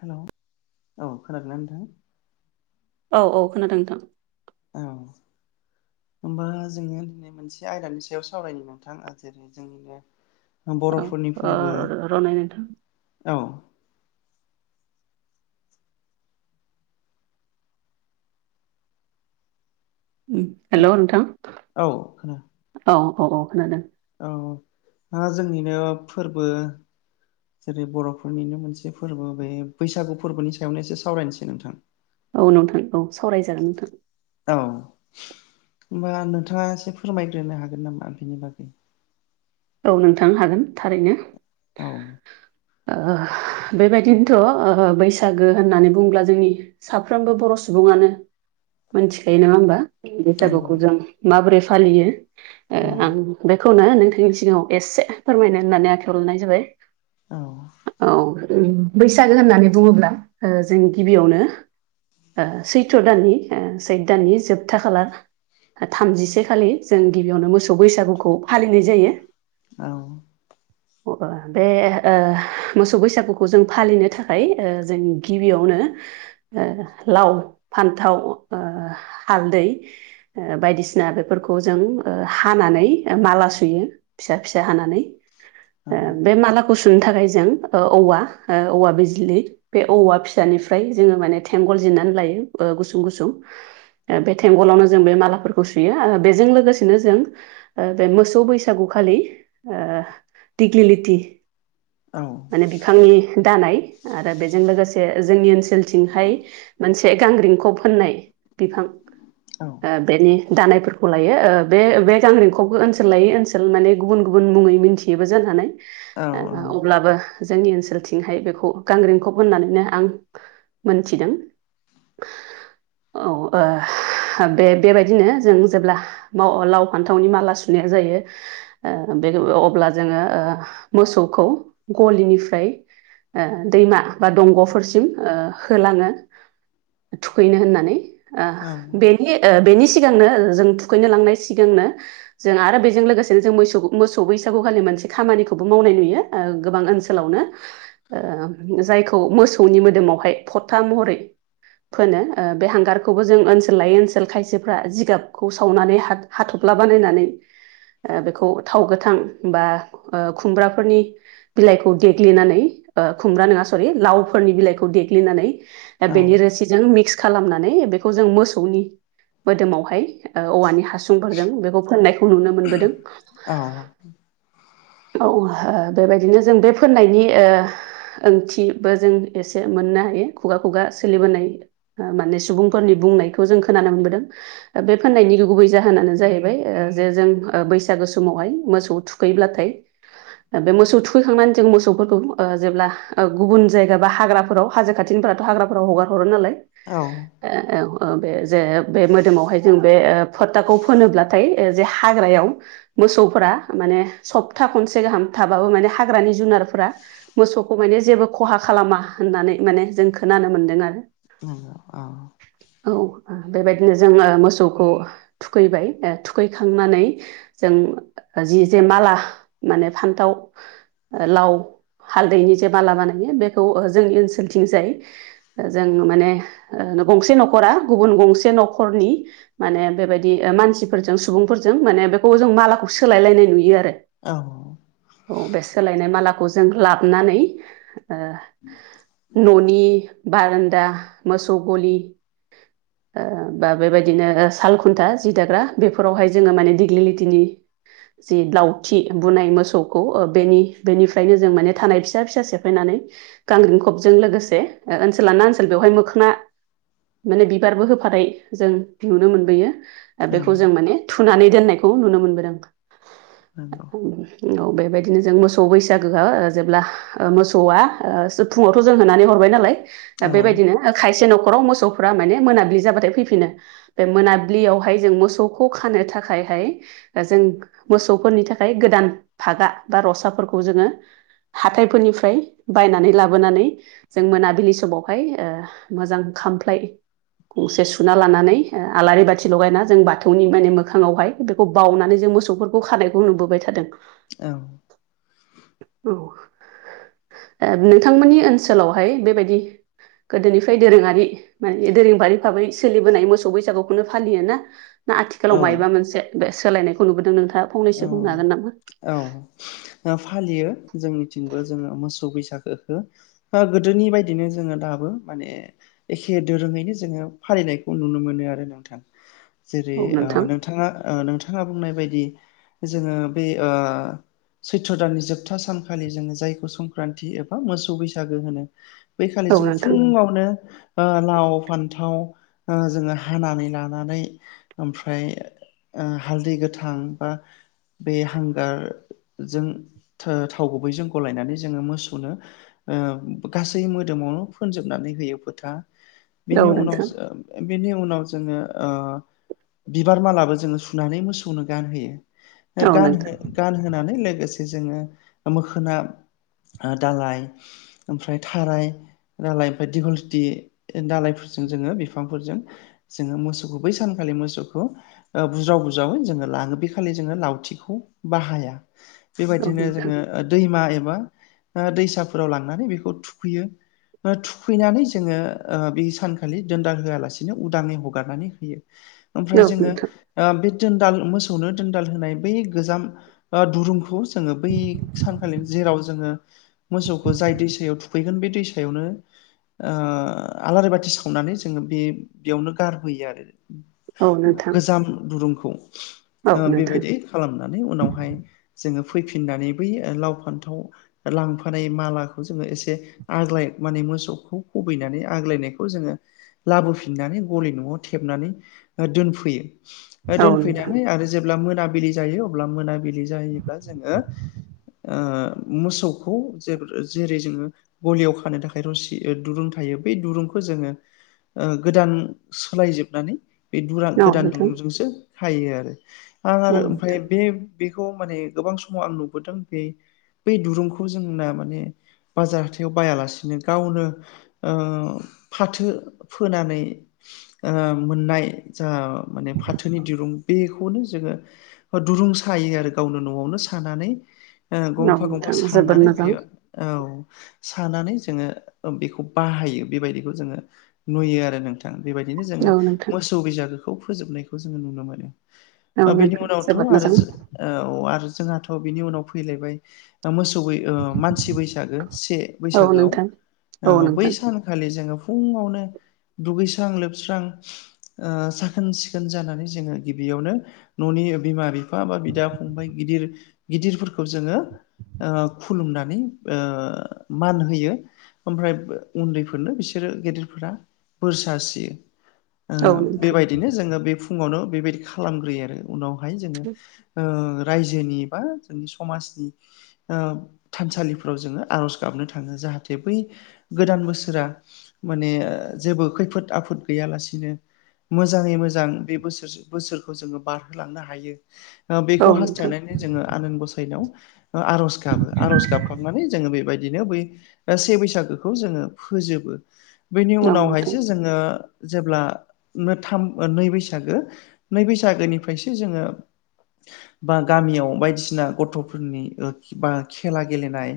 हेल' औ खोनादोंना नोंथां? औ औ खोनादों नोंथां। औ। होमबा जोङो दिनै मोनसे आयदानि सायाव सावरायनो नोंथां ओ जेरै जोंनिनो औ बर'फोरनि फोरबो ओ रनाय नोंथां औ हेल' नोंथां औ खोना औ औ औ खोनादों। औ ओ जोंनिनो फोरबो जेरै बर'फोरनिनो मोनसे फोरबो बे बैसागु फोरबोनि सायावनो एसे सावरायनोसै नोंथां। औ नोंथां औ सावरायजागोन नोंथां। औ होमबा नोंथाङा एसे फोरमायग्रोनो हागोन नामा बिनि बागै। औ नोंथांनो हागोन थारैनो। औ। ओ बेबायदिनोथ' ओ बैसागो होननानै बुंङोब्ला जोंनि साफ्रोमबो बर' सुबुङानो मोनथिखायो नङा होमबा? नंगौ बैसागुखौ जों माबोरै फालियो ओ औ आं बेखौनो नोंथांनि सिगाङाव एसे फोरमायनो होननानै आखायाव लनाय जाबाय औ औ। बैसागो होननानै बुङोब्ला ओ जों गिबियावनो ओ सैथ' दाननि ओ सैथ दाननि जोबथा खालार थामजिसेखालि जों गिबियावनो मोसौ बैसागुखौ फालिनाय जायो। औ बे मोसौ बैसागुखौ जों फालिनो थाखाय जों गिबियावनो लाव फान्थाव हालदै ओ बायदिसिना बेफोरखौ जों हानानै माला सुयो। फिसा फिसा हानानै औ बे माला गुसुनो थाखाय जों ओ औवा ओ औवा बिज्लि बे औवा फिसानिफ्राय जोङो माने थेंगल जिरनानै लायो ओ गुसुं गुसुं। बे थेंगलावनो जों बे मालाफोरखौ ओ सुयो बेजों लोगोसेनो जों ओ बे मोसौ बैसागु खालि ओ दिग्लिलिथि औ। माने बिफांनि दानाय आरो बेजों लोगोसे जोंनि ओनसोलथिंहाय मोनसे गांग्रिंखौ फोननाय बिफां बेनि दानायफोरखौ लायो बे बे गांरंखबो ओनसोल लायो ओनसोल माने गुबुन गुबुन मुङै मिन्थियोबो जानोानानै औ अब्लाबो जोंनि ओनसोलथिंहाय बेखौ गांग्रिेंखब होननानैनो आं मोनथिदों। [inaudible] औ बे बेबायदिनो जों जेब्ला लाव फान्थावनि माला सुनाया जायो। बे अब्ला जोङो मोसौखौ गलिनिफ्राय ओ दैमा बा दंग'फोरसिम होलाङो। थुखैनो होननानै बेनि बेनि सिगांनो जों थुखैनो लांनाय सिगांनो जों आरो बेजों लोगोसे लोगोसेनो जों मोसौ मोसौ बैसागु खालि मोनसे खामानिखौबो मावनाय नुयो गोबां ओनसोलावनो जायखौ मोसौनि मोदोमावहाय फथा महरै फोनो बे हांगारखौबो जों ओनसोल लायै ओनसोल खायसेफ्रा जिगाबखौ सावनानै हा हाथबला बानायनानै बेखौ थाव गोथां बा खुमब्राफोरनि बिलाइखौ देग्लिनानै खुमब्रा नङा सरि लावफोरनि बिलाइखौ देग्लिनानै दा बेनि रोसिजों मिक्स खालामनानै बेखौ जों मोसौनि मोदोमावहाय औवानि हासुंफोरजों बेखौ फोननायखौ नुनो मोनबोदों। औ औ बेबायदिनो जों बे फोननायनि ओंथिबो जों एसे मोननो हायो खुगा खुगा सोलिबोनाय। माने सुबुंफोरनि बुंनायखौ जों खोनानो मोनबोदों। बे फाननायनि गुबै जाहोनानो जाहैबाय जे जों बैसागो समावहाय मोसौ थुखैब्लाथाय [inaudible] बे मोसौ थुखैखांनानै जों मोसौफोरखौ जेब्ला गुबुन जायगा बा हाग्राफोराव हाजो खाथिनिफोराथ' हाग्राफोराव हगार हरो नालाय। औ औ औ बे जे बे मोदोमावहाय जों बे फथाखौ फोनोब्लाथाय जे हाग्रायाव मोसौफोरा माने सप्ता खनसे गाहाम थाबाबो माने हाग्रानि जुनारफोरा मोसौखौ माने जेबो खहा खालामा होननानै माने जों खोनानो मोनदों आरो नौ औ औ बेबायदिनो जोङो मोसौखौ थुखैबाय थुखैखांनानै जों जि जे माला माने फान्थाव लाव हालदैनि जे माला बानायो बेखौ जोंनि ओनसोलथिं जाय जों माने गंसे न'खरा गुबुन गंसे न'खरनि माने बेबायदि मानसिफोरजों सुबुंफोरजों माने बेखौ जों मालाखौ सोलायलायनाय नुयो आरो औ औ बे सोलायनाय मालाखौ जों लाबनानै न'नि बारान्दा मोसौ गलि [inaudible] ओ बा बेबायदिनो साल खुन्था जि दाग्रा बेफोरावहाय जोङो माने दिग्लिलिटिनि जि लाउथि थि बुनाय मोसौखौ बेनि बेनिफ्रायनो जों माने थानाय फिसा फिसा सेफायनानै गांग्रिं खबजों लोगोसे ओनसोल ना ओनसोल बेवहाय मोखना माने बिबारबो होफानाय जों नुनो मोनबोयो। औ बेखौ जों माने थुनानै दोननायखौ नुनो मोनबोदों। नंगौ। औ बेबायदिनो जों मोसौ बैसागोआ जेब्ला ओ मोसौआ फुङावथ' जों होनानै हरबाय नालाय औ बेबायदिनो खायसे न'खराव मोसौ फ्रा माने मोनाबिलि जाबाथाय फैफिनो। बे मोनाबिलियावहाय जों मोसौखौ खानो थाखायहाय जों मोसौफोरनि थाखाय फ्राय गोदान फागा बा रसाफोरखौ जोङो हाथायफोरनिफ्राय बायनानै लाबोनानै जों मोनाबिलि समावहाय ओ मोजां खामफ्लाय गंसे सुना लानानै ओ आलारि बाथि लगायना जों बाथौनि माने मोखाङावहाय बेखौ बावनानै जों मोसौफोरखौ खानायखौ नुबोबाय थादों। औ। औ। ओ नोंथांमोननि ओनसोलावहाय बेबायदि गोदोनिफ्राय दोरोङारि माने दोरोंबारि भाबै सोलिबोनाय मोसौ बैसागुखौनो फालियोना? ना औ आथिखालाव मायबा मोनसे बे सोलायनायखौ नुबोदों नोंथाङा फंनैसो बुंनो हागोन नामा? औ फालियो जोंनिथिंबो जोङो मोसौ बैसागोखो ओ गोदोनि बायदिनो जोङो दाबो माने एखे दोरोङैनो जोङो फालिनायखौ नुनो मोनो आरो नोंथां। औ जेरै-ओ नोंथां नोंथाङा ओ नोंथाङा बुंनाय बायदि जोङो बे ओ सैत्र' दाननि जोबथा सानखालि जोङो जायखौ संक्रान्ति एबा मोसौ बैसागो होनो। बैखालि औ जों नोंथां फुङावनो ओ लाव-फान्थाव ओ जोङो हानानै लानानै ओमफ्राय ओ हालदै गोथां बा बे हांगारजों थो थाव गुबैजों गलायनानै जोङो मोसौनो ओ गासै मोदोमावनो फोनजोबनानै होयो फोथा बेनि औ उनाव नोंथां बेनि उनाव जोङो ओ बिबार मालाबो जोङो सुनानै मोसौनो गानहोयो। औ नोंथां गानहो गानहोनानै लोगोसे जोङो मोखोना ओ दालाय ओमफ्राय थाराय दालाय ओमफ्राय दिघलथि दाालायफोरजों जोङो बिफांफोरजों जोङो मोसौखौ बै सानखालि मोसौखौ ओ बुज्राव बुजावै जोङो लाङो बे खालि जोङो लावथिखौ बाहाया औ बेबायदिनो नोंथां जोङो ओ दैमा एबा ओ दैसाफोराव लांनानै बेखौ थुखैयो। थुखैनानै जोङो ओ बे सानखालि दोनदाल होआलासिनो उदाङै हगारनानै होयो। औ ओमफ्राय जोङो नोंथां ओ बे दोनदाल मोसौनो दोनदाल होनाय बै गोजाम ओ दुरुंखौ जोङो बै सानखालि जेराव जोङो मोसौखौ जाय दैसायाव थुखैगोन बे दैसायावनो ओ आलारि बाथि सावनानै जोङो बे बेयावनो गारबोयो आरो। औ नोंथां औ नोंथां गोजाम दुरुंखौ। ओ बेबायदि खालामनानै उनावहाय जोङो फैफिननानै बै लाव-फान्थाव लांफानाय मालाखौ जोंङो एसे आग्लाय माने मोसौखौ खुबैनानै आग्लायनायखौ जोङो लाबोफिननानै गलि न'आव थेबनानै दोनफैयो। फाय औ नोंथां औ दोनफैनानै आरो जेब्ला मोनाबिलि जायो अब्ला मोना बिलि जायोब्ला जोंङो ओ मोसौखौ जेबो जेरै जोंङो गलियाव खानो थाखाय र'सि ओ दुरुं थायो बै दुरुंखौ जोंङो ओ गोदान सोलायजोबनानै बे दुर गोदान नोंथां दुरुंजोंसो खायो आरो आं औ आरो ओमफ्राय नोंथां बे बेखौ माने गोबां समाव आं नुबोदों बे बे दुरुंखौ जोंना माने बाजार हााथाइाव बायालासिनो गावनो ओ फाथो फोनानै ओ मोननाय जा माने फाथोनि दिरुं बे बेखौनो जोङो दुरुं सायो आरो गावनो न'आवनो सानानै ओ औ गंफा गंफा नोंथां जोबोद सानानै मोजां बेयो औ, सानानै जोङो बेखौ बाहायो बेबायदिखौ जोङो। नुयो आरो नोंथां बेबायदिनो जोंङो औ नोंथां मोसौ बिजागोखौ फोजोबनायखौ जोंङो नुनो मोनो औ दा बिनि नोंथां उनावथ' जोबोद आरो मोजां जो ओ औ आरो जोंहाथ' बिनि उनाव फैलायबाय मोसौ बै ओ मानसि बैसागो से औ बैसागोआव नोंथां औ ओ बै नोंथां सान खालि जोंङो फुंङावनो दुगैस्रां लोबस्रां ओ साखोन सिखोन जानानै जोंङो गिबियावनो न'नि बिमा बिफा बा बिदा फंबाय गिदिर गिदिरफोरखौ जोंङो ओ खुलुमनानै ओ मान होयो ओमफ्राय उन्दैफोरनो बिसोरो गेदेरफोरा बोर सारस्रियो। औ ओ नोंथां बेबायदिनो जोंङो बे फुंङावनो बेबायदि खालामग्रोयो आरो उनाव बेहाय जोंङो ओ रायजोनि बा जोंनि समाजनि ओ थानसालिफोराव जोंङो आर'ज गाबनो थांङो जाहाथे बै गोदान बोसोरा माने जेबो खैफोद आफोद गैयालासिनो मोजांङै मोजां बे बोसोर बोसोरखौ जोंङो बारहोलांनो हायो ओ औ बेखौ नोंथां हास्थायनानै जोंङो आनान गसाइनाव आर'ज गाबो आर'ज गाबखाबनानै जोंङो बेबायदिनो बै से बैसागोखौ जोंङो फोजोबो बैनि औ नोंथां उनावहायसो जोंङो जेब्ला थाम नै बैसागो नै बैसागोनिफ्रायसो जोंङो बा गामियाव बायदिसिना गथ'फोरनि ओ बा खेला गेलेनाय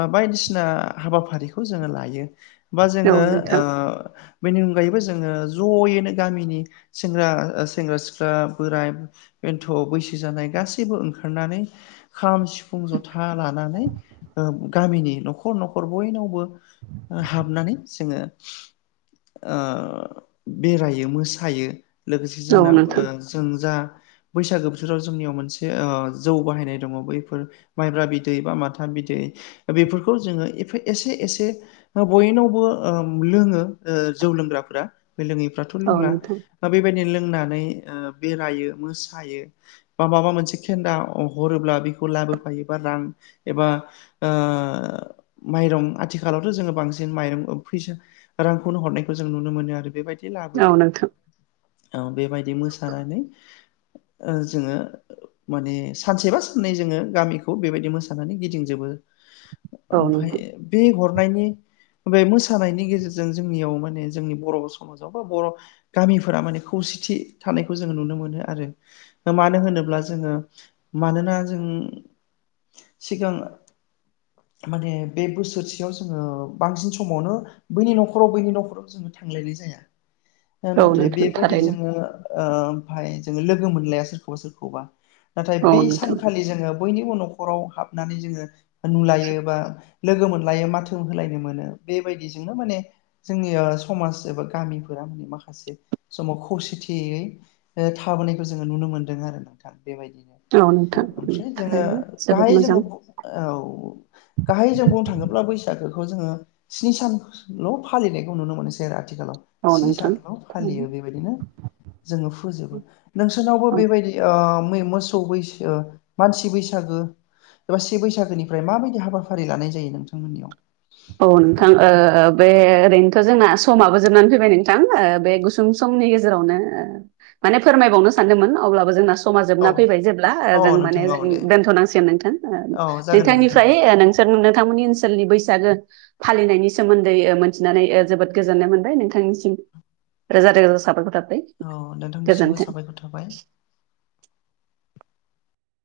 बा बायदिसिना हाबाफारिखौ जोंङो लायो बा औ जोंङो नोंथां ओ बैनि अनगायैबो जोंङो ज'यैनो गामिनि सेंग्रा सेंग्रा सिख्ला बोराय बेन्थु' बैसो जानाय गासैबो ओंखारनानै खाम फुं जथा लानानै ओ गामिनि न'खर न'खर बयनावबो हाबनानै जोंङो ओ बेरायो मोसायो लोगोसे औ जोंना नोंथां जों जा बैसागो बोथोराव जोंनियाव मोनसे ओओ जौ बाहायनाय दंङ बैफोर माइब्रा बिदै बा माथा बिदै बेफोरखौ जोंङो एफा एसे एसे बयनावबो ओ लोंङो ओ जौ लोंग्राफोरा बे लोंङैफ्राथ' औ लोंला नोंथां बेबायदिनो लोंनानै ओ बेरायो मोसायो बा माबा मोनसे खेन्दा हरोब्ला बेखौ लाबोफायोबा रां एबा ओ माइरं आथिखालावथ' जोंङो बांसिन माइरं फैसा रांखौनो हरनायखौ जों नुनो मोनो आरो बेबायदि औ नोंथां लाबोयो बेबायदि मोसानानै ओ जोंङो माने सानसेबा साननै जोंङो गामिखौ बेबायदि मोसानानै गिदिंजोबो औ नोंथां ओमफ्राय बे हरनायनि बे मोसानायनि गेजेरजों जोंनियाव माने जोंनि बर' समाजाव बा बर' गामिफोरा माने खौसेथि थानायखौ जोंङो नुनो मोनो आरो मानो होनोब्ला जोंङो मानोना जों सिगां माने बे बोसोरसेयाव जोङो बांसिन समावनो बैनि न'खराव-बैनि न'खराव जोङो थांलायनाय जाया औ नाथाय बे नोंथां थारैनो हो ओ बाय जों लोगो मोनलाइया सोरखौबा-सोरखौबा नाथाय औ बै नोंथां सानखालि जोङो बयनिबो न'खराव हाबनानै जोङो नुलायो बा लोगो मोनलायो माथो होलायनो मोनो बेबायदिजोंनो माने जोंनि ओ समाज एबा गामिफोरा माने माखासे समाव खौसेथियै थाबोनायखौ जोंङो नुनो मोन्दों आरो नोंथां औ बेबायदिनो नोंथां ओमफ्राय जोंङो थारैनो जोबोद गाहाय मोजां जोंङो औ गाहायै जों बुंनो थांङोब्ला बैसागोखौ जोंङो स्नि सानल' फालिनायखौ नुनो मोनोसै आरो आथिखालाव औ स्नि नोंथां सानल' फालियो थारैनो बे बेबायदिनो जोंङो फोजोबो नोंसोरनावबो औ बेबायदि ओ मै मोसौ बैसो मानसि बैसागो एबा से बैसागोनिफ्राय माबायदि हाबाफारि लानाय जायो नोंथांमोननियाव औ नोंथां ओ बे ओरैनोथ' जोंना समाबो जोबनानै फैबाय नोंथां ओ बे गुस सुं समनि गेजेरावनो माने फोरमाय बावनो‌ सानदोंमोन अब्लाबो जोंना स समा औ जोबना फैबाय जेब्ला औ जों माने नोंथां औ जों दे दोनथ'नांसिगोन नोंथां औ जागोन दे नोंथां दे नोंथांनिफ्राय ओ नोंनोथांमोननि ओनसोलनि बैसागो फालिनायनि सोमोन्दै मोनथिनानै जोबोद गोजोननाय मोनबाय नोंथांनिसिम रोजा-रोजा साबायखर थाबाय। औ नोंथांनिसिमबो गोजोन्थों साबायखर थाबाय।